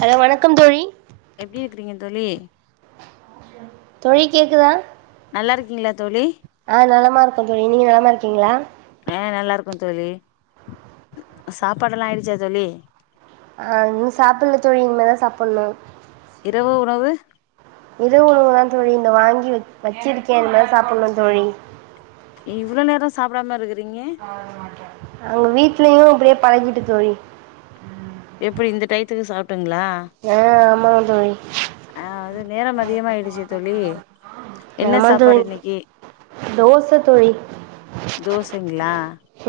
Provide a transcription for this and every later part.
hello வணக்கம் தோழி எப்டி இருக்குறீங்க தோழி தோழி கேக்குதா நல்லா இருக்கீங்களா தோழி ஆ நலமா இருக்க தோழி நீங்க நலமா இருக்கீங்களா ஆ நல்லா இருக்க தோழி சாப்பாடெல்லா ஆயிடுச்சா தோழி ஆ இன்னு சாப்புட்ல தோழி இனிமே தா சாப்புட்ணு இரவு உணவு இரவு உணவு தா தோழி இந்த வாங்கி வச் வச்சிருக்கே இனிமேதா சாப்புட்ணு தோழி இவ்ளோ நேரோ சாப்புடாமா இருக்குறீங்க அங்க வீட்லயு அப்டியே பழகிட்டு தோழி எப்டி இந்த டையத்துக்கு சாப்ட்டுங்களா ஆ ஆமாங்க தோழி ஆ அது நேரம் அதிகமாயிடுச்சு தோழி என்ன ஆமா தோழி சாப்பாடு இன்னைக்கு தோச தோழி தோசைங்ளா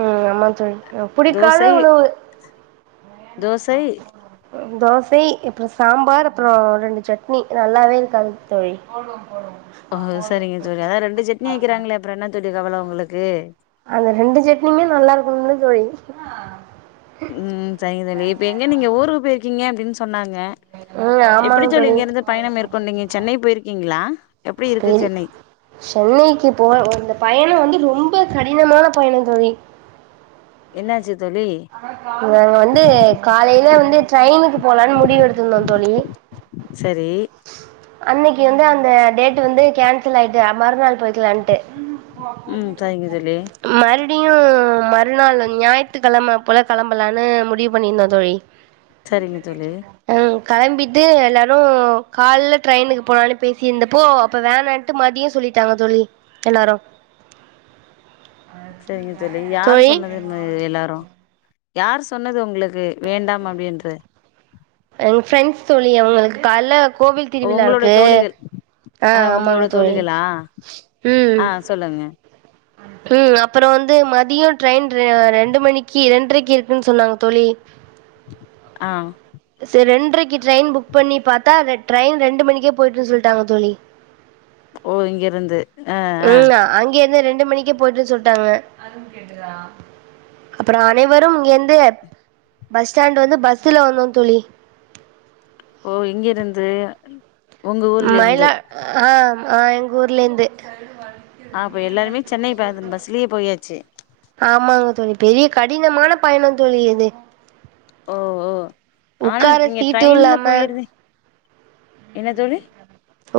ம் ஆமா தோழி புடிக்காத தோசை உணவு தோசை தோசை அப்புறோ சாம்பார் அப்புறோ ரெண்டு சட்னி நல்லாவே இருக்காது தோழி அங்க ஓ சரிங்க தோழி அதா ரெண்டு சட்னி வக்கிறாங்களே அப்பறோ என்னாத்துக்கு கவல ஒங்களுக்கு அப ரெண்டு சட்னிமே நல்லா இருக்கனும்ல தோழி ம் சரிங்க தோழி இப்ப எங்க நீங்க ஊருக்கு போயிருக்கீங்க அப்டின்னு சொன்னாங்க ம் எப்டி ஆமாங்க தோழி இங்கிருந்து பயணம் மேற்கொண்டீங்க சென்னை போயிருக்கீங்களா எப்டி இருக்கு பெரி சென்னை சென்னைக்கு போ இந்த பயணம் வந்து ரொம்ப கடினமான பயணம் தோழி என்னாச்சு தோழி நாங்க வந்து காலையில வந்து ட்ரெயினுக்கு போலான்னு முடிவு எடுத்திருந்தோ தோழி சரி அன்னைக்கு வந்து அந்த டேட் வந்து கேன்சல் ஆயிட்டு மறுநாள் போய்க்கலான்ட்டு ம் சரிங்க தோழி மறுபடியு மறுநாள் ம் ஞாயித்துக்கிழம போல கிளம்பலான்னு முடிவு பண்ணியிருந்தோ தோழி சரிங்க தோழி கெளம்பிட்டு எல்லாரும கால்ல ட்ரெயினுக்கு போனான்னு பேசிருந்தப்போ அப்போ வேன் ஆ இட்டு மாதியே சொல்லிட்டாங்க தோழி எல்லாரு தோழி வ எல்லாரு யார் சொன்னது உங்களுக்கு வேண்டாம் அப்டின்ற எங்க ஃப்ரெண்ட்ஸ் தோழி அவங்களுக்கு கால்ல கோவில் திருவிழா உங்களுடைய இருக்கு தோழிகள் அ ஆ ஆமாங்க உங்களோட தோழி தோழிகளா ம் ஆ சொல்லுங்க ம் அப்றோ வந்து மதியம் ட்ரெயின் ரெ ரெண்டு மணிக்கு ரெண்டரைக்கு இருக்குன்னு சொன்னாங்க தோழி ஆ சேரி ரென்ட்ரைக்கு ட்ரெயின் புக் பண்ணி பாத்தா அந்த ட்ரெயின் ரெண்டு மணிக்கே போயிட்டு சொல்டாங்க தோழி ஓ இங்க இருந்து ஆ ஆ ம் அங்கே இருந்து ரெண்டு ரெண்டு மணிக்கே போயிட்டு சொல்டாங்க அப்பற அனைவரும் இங்க இருந்து பஸ் ஸ்டாண்ட் வந்து பஸ்ல வந்தோ தோழி ஒ எங்க இருந்து உங்க ஊர்ல இருந்து மயிலா அ அ எங்க ஊர்ல இருந்து அ அப்போ எல்லாருமே சென்னை ப பஸ்லயே போயாச்சு ஆமாங்க தோழி பெரிய கடினமான பயணம் தோழி இது ஒ ஒ ஆனா உக்கார நீங்க சீட்டு ட்ரெயின்ல இல்லாம போயிருந்து என்ன தோழி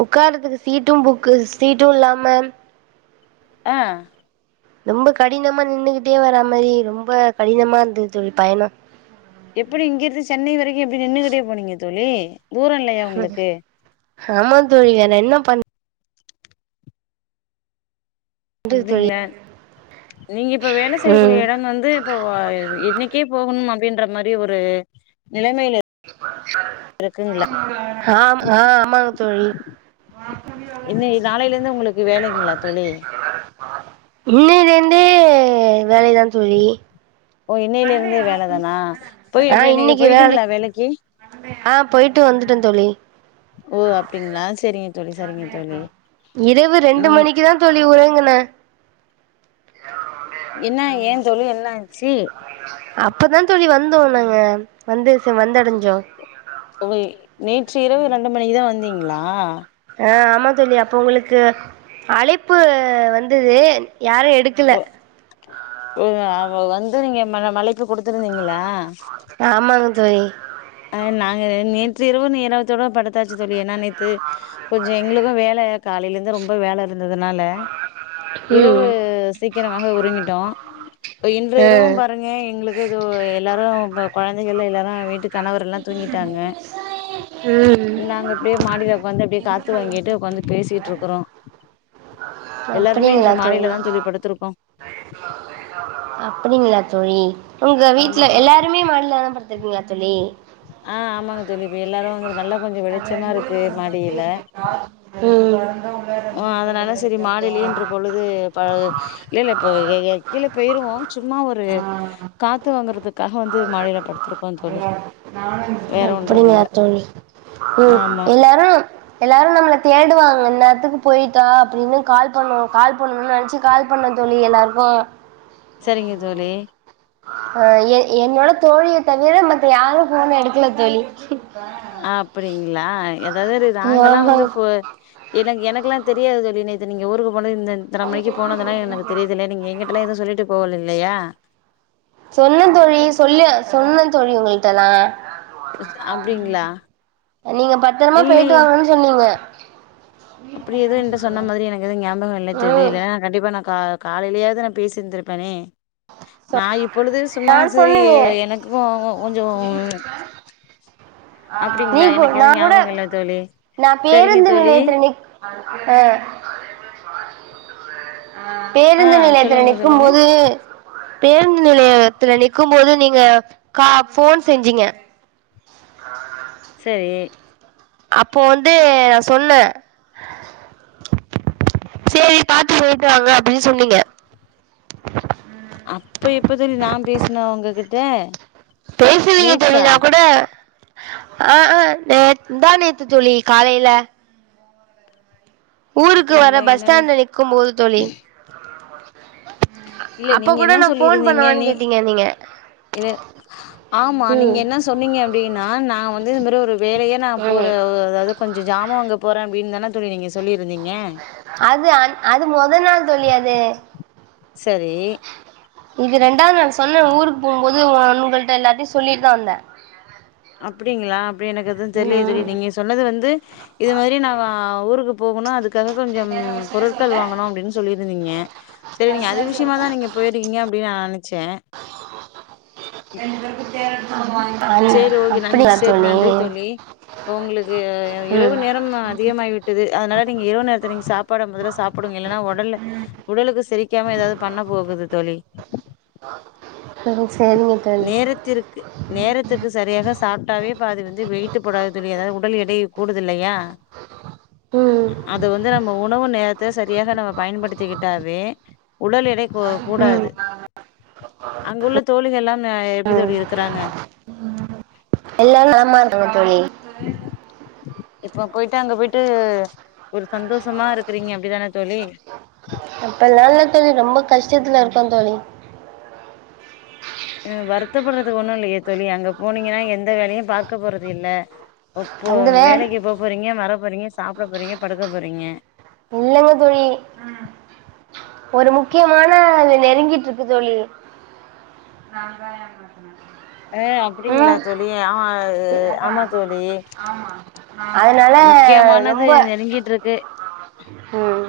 உக்காரதுக்கு சீட்டும் புக்கு சீட்டு இல்லாம அ ரொம்ப கடினமா நின்னுகிட்டே வரா மாதிரி ரொம்ப கடினமா இருந்தது தோழி பயணம் எப்டி இங்கிருந்து சென்னை வரைக்கு எப்டி நின்னுகிட்டே போனீங்க தோழி தூரோ இல்லையா உங்களுக்கு ஆமா தோழி வேற என்ன பண் பண்றது தோழி அப்டிங்களா நீங்க இப்ப வேல ம் செய்யக்கூடிய எடம் வந்து எப்போவா என்னைக்கே போகணும் அப்டின்ற மாதிரி ஒரு நிலைமல அ அ ஆமாங்க தோழி இன்னை நாளையில இருந்து உங்களுக்கு வேலைங்களா தோழி இன்னைல இருந்தே வேலைதா தோழி ஒ இன்னையில இருந்தே வேல தானா போய் இப்ப இன்னைக்கு போயிட்டீங்களா வேலைக்கு அ போயிட்டு வந்துட்டோம் தோழி ஒ அப்டிங்களா சேரிங்க இரவு ரெண்டு ம் மணிக்கு தா தோழி உறங்குனே என்ன ஏ தோழி என்னாச்சு அப்பதா தோழி வந்தோம் நாங்க வந்து வந்தடைஞ்சோம் தோழி நேற்று இரவு ரெண்டு மணிக்கு தான் வந்தீங்களா அ ஆமா தோழி அப்போ உங்களுக்கு அழைப்பு வந்தது யாரும் எடுக் ஒ வந்து நீங்க மழ மழைக்கு குடுத்துருந்தீங்களா ஆமாங்க தோழி அ நாங்க நேற்று இரவு நேரத்தோட படுத்தாச்சு தோழி ஏன்னா நேத்து கொஞ்ச எங்களுக்கு வேல காலையில இருந்து ரொம்ப வேல இருந்ததுனால இரவு ம் சீக்கிரமாக உறங்கிட்டோ இப்ப இன்று ஆ இரவு பாருங்க எங்களுக் இதோ எல்லாரு கொழந்தைகள் எல்லாரு வீட்டு கணவர் எல்லா தூங்கிட்டாங்க ம் நாங்க இப்டியே மாடியில உக்காந்து அப்டியே காத்து வாங்கிட்டு உக்காந்து பேசிட்டு இருக்குறோ எல்லாருமே இன்று மாடில தா தோழி படுத்திருக்கோ அப்படிங்களா தோழி உங்க ஆமா வீட்ல எல்லாருமே மாடிலதா படுத்துருக்கீங்களா தோழி ஆ ஆமாங்க தோழி இப்ப எல்லாரு வந்து நல்லா கொஞ்ச வெளிச்சமா இருக்கு மாடியில ம் அ அதனால சரி மாடிலே இன்ற பொழுது ப இல்ல இல்ல இப்ப கீழ போயிருவோ சும்மா ஒரு காத்து வாங்குறதுக்காக வந்து மாடியில படுத்திருக்கோ தோழி வேற ஒன்றும் அப்படிங்களா இல்ல தோழி ம் ஆமா எல்லாரு எல்லாரு நம்மள தேடுவாங்க இந் நேரத்துக்கு போயிட்ட அப்டினு கால் பண்ணுவோ கால் பண்ணுனு நெனச்சு கால் பண்ணு தோழி எல்லாருக்கு சரிங்க தோழி அ எ என்னோட தோழிய தவிர மத்த யாரு ஃபோன் எடுக்கல தோழி அப்டிங்களா ஏதாது நாங்கல்லா ஆமா வந்து ஃபோ எனக்கு எனக்குலா தெரியாது தோழி நேத்து நீங்க ஊருக்கு போன இந்த இத்தன மணிக்கு போனதெல்லா எனக்கு தெரியிதுல நீங்க எங்கட் எல்லா எதுவு சொல்லிட்டு போவல இல்லயா சொன்ன தோழி சொல்ல சொன்ன தோழி உங்களிட்டல்லா அப்டிங்களா நீங்க பத்திரமா போயிட்டு இல்லையே வாங்கன் சொன்னீங்க அப்டி எது என்ட சொன்ன மாரி எனக்கு எது ஞாபக இல்ல தோழி ம் இல்லனா கண்டிப்பா நா கா காலையிலயாது நா பேசிருந்திருப்பனே நா இப்பொழுது சும்மா நா செரி சொன்னனே எனக்கு கொஞ்சொ நீ கூ எனக்கு நா எதுவு கூட ஞாபகம் இல்ல தோழி நா சரிங்க பேருந்து தோழி நிலையத்துல நிக் அ ஆ பேருந்து நிலையத்துல சொல்லுங்க நிக்கும் சொல்லுங்க போது பேருந்து நிலையத்துல நிக்கும் போது நீங்க கா ஃபோன் செஞ்சீங்க செரி அப்போ வந்து நா சொன்ன சேரி பாத்து போயிட்டு வாங்க அப்டின் சொன்னீங்க அப்ப எப்ப தோழி நா பேசின உங்ககிட்ட பேசுவீங்க தோழி நேற்றா நா கூட ஆ ஆ நேத் முந்தாநேத்து தோழி காலையில ஊருக்கு வர அப்டிங்களா பஸ் என்னன்னு ஸ்டாண்ட்ல நிக்கும்போது தோழி இல்ல அப்ப நீங்க கூட என்ன நா ஃபோன் சொல்லிருந்தீங்க பண்ணவான்னு நீ கேட்டீங்க நீங்க இல ஆமா நீங்க ம் என்ன சொன்னீங்க அப்டின்னா நா வந்து இது மாரி ஒரு வேலையா நா ம் போற அதாது கொஞ்ச ஜாமா வாங்க போற அப்டின்னு தான தோழி நீங்க சொல்லிருந்தீங்க அது அன் அது மொத நாள் தோழி அது சரி இது ரெண்டாவது நாள் சொன்ன ஊருக்கு போம்போது உன் உங்கள்ட்ட எல்லாத்தையு சொல்லிட்டு தா வந்த [unintelligible] அப்டிங்களா அப்டி எனக்கு எது தெரிலயே தோழி நீங்க சொன்னது வந்து இது மாரி நாங்க ஊருக்கு போகணு அது அது கொஞ்சம் பொருட்கள் வாங்கணு அப்டின்னு சொல்லியிருந்தீங்க செரி நீங்க அது விஷயமா தா நீங்க போயிருக்கீங்க அப்டின்னு நா நினைச்சேன் [unintelligible] செரி ஓகே நன் சேரி நன்றி தோழி உங்களுக்கு இரவு ம் நேரம் தா அதிகமாயிவிட்டது அதனால நீங்க இரவு நேரத்து நீங்க சாப்பாடு முதல்ல சாப்புடுங்க இல்லன்னா உடல்ல உடலுக்கு செரிக்காம ஏதாது பண்ண போகுது தோழி ஒ சேரிங்க நேரத்திற்கு நேரத்துக்கு சரியாக சாப்பிட்டாவே பாதி வந்து வெயிட்டு போடாது தோழி அதாது உடல் எடை கூடுது இல்லையா ம் அது வந்து நம்ம உணவு நேரத்த சரியாக நம்ம பயன்படுத்திக்கிட்டாவே உடல் எடை கூ ம் கூடாது அங்குள்ள தோழிகள் எல்லாம் ஆ எப்டி தோழி இருக்குறாங்க எல்லா நலமா இருங்காங்க தோழி ம் இப்ப போயிட்டு அங்க போயிட்டு ஒரு சந்தோஷமா இருக்கிறீங்க அப்டித்தானா தோழி அப்டிலால்ல தோழி ரொம்ப கஷ்டத்துல இருக்கோ தோழி வருத்தப்படுறதுக்கு ஒண்ணு இல்லயே தோழி அங்க போனீங்கன்னா எந்த வேலையும் பாக்க போறது இல்ல போ அந்த வே வேலைக்கு போக போறீங்க வர போறீங்க சாப்பிட போறீங்க படுக்க போறீங்க இல்லங்க தோழி ஒரு முக்கியமான நெருங்கிட்டு இருக்கு தோழி நாந்தா ஏமாத்துனா அ அப்டிங்ளா தோழி அ ஆமா தோழி அதனால முக்கியமானது ரொம்ப நெருங்கிட்டுருக்கு ம்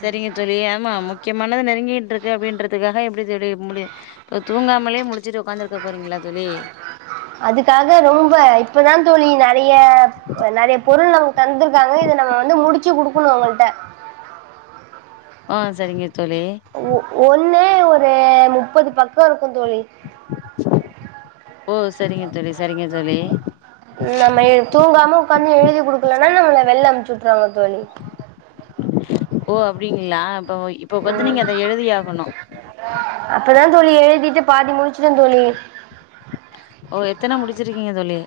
செரிங்க தோழி ஆமா முக்கியமானது நெருங்கிட்டுருக்கு அப்டின்றதுக்காக எப்டி தோழி முடி இப்ப தூங்காமலே முழிச்சிட்டு உக்காந்து இருக்க போறீங்ளா தோழி அதுக்காக ரொம்ப இப்பதா தோழி நறைய நறைய பொருள் நமக்கு தந்திருக்காங்க இத நம்ம வந்து முடிச்சு குடுக்கனும் அவங்கிட்ட அ செரிங்க தோழி ஒ ஒன்னே ஒரு முப்பது பக்கம் இருக்கும் தோழி ஓ செரிங்க தோழி செரிங்க தோழி ம் நம்ம எ தூங்காம உக்காந்து எழுதி குடுக்கலனா நம்மள வெல்ல அமுச்சுவுட்ருவாங்க தோழி ஓ அப்டிங்ளா இப்ப இப்ப வந்து நீங்க அத எழுதியாகணும் அப்பதா தோழி எழுதிட்டு பாதி முடிச்சுட்டே தோழி ஓ எத்தன முடிச்சிருக்கீங்க தோழி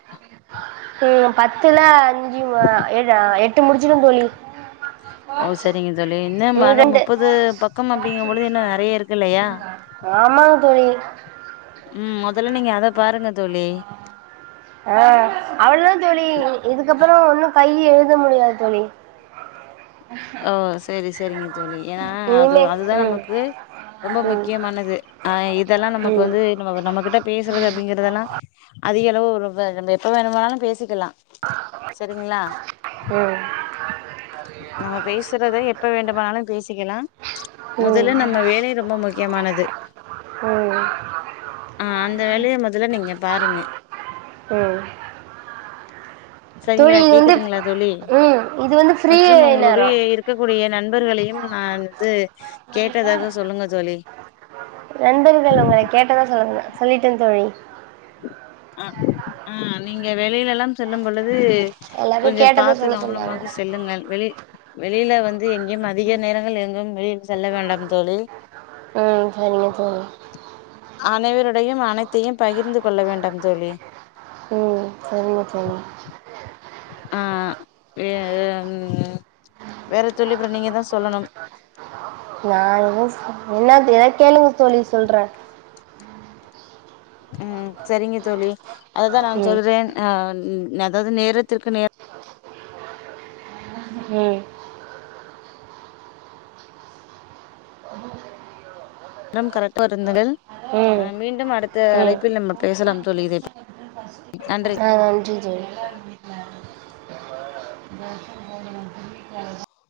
ம் பத்துல அஞ்சு ம ஏழு எட்டு முடிச்சிட்டே தோழி ஓ சரிங்க தோழி என்ன மல ரெண்டு முப்பது பக்கம் அப்படிங்கும் பொழுது இன்னு நெறைய இருக்கு இல்லையா ஆமாங் தோழி ம் மொதல்ல நீங்க அத பாருங்க தோழி அ அவ்ளோதா தோழி இதுக்கப்றோ ஒன்னு கை எழுத முடியாது தோழி ஓ செரி செரிங்க தோழி ஏன்னா அது இனிமே அதுதா ம் நமக்கு ரொம்ப ம் முக்கியமானது அ இதல்லா நமக்கு ம் வந்து நம்ம நம்ம கிட்ட பேசுறது அப்டிங்கிறதெல்லா அதிக அளவு ரொம்ப நம்ம எப்ப வேணுமானாலு பேசிக்கலா செரிங்களா உம் நம்ம பேசுறத எப்ப வேண்டுமானாலு பேசிக்கலா ம் மொதல்ல நம்ம வேலை ரொம்ப முக்கியமானது உம் அ அந்த வேலய மொதல்ல நீங்க பாருங்க உம் சரிங்களா இது வந்து கேக்குதுங்களா தோழி ம் இது வந்து ஃப்ரீ மற்றும் உங்களுடைய நேரம் இரு க்கக் கூடிய நண்பர்களையு நான் வந்து கேட்டதாக சொல்லுங்க தோழி நண்பர்கள உங்களை கேட்டதா சொல்லுங்க சொல்லிட்டேந் தோழி அ அ நீங்க வெளியிலல்லாம் செல்லும் பொழுது எல்லாரையு கொஞ்சம் கேட்டத பாத்து சொல்ல சொன்னாங்க கவனமாக செல்லுங்கள் வெளி யில வந்து எங்கும் அதிக நேரங்கள் எங்கும் வெளியில் செல்ல வேண்டாம் தோழி உம் சரிங்க தோழி அனைவருடையும் அனைத்தையும் பகிர்ந்து கொள்ள வேண்டும் தோழி உம் சரிங்க தோழி அ வே உம் வேற தோழி அப்றம் நீங்க தா சொல்லணும் நா எது சொ என்னா எதா கேளுங்க தோழி சொல்றே உம் சரிங்க தோழி அததா நா ம் சொல்றேன் அ அதாவது நேரத்திற்கு நே உம் ரம் கரெக்டா இருந்துங்கள் ம் மீண்டும் அடுத்த ம் அழைப்பில் நம்ம பேசலாம் தோழி இதை ப நன்றி அ நன்றி தோழி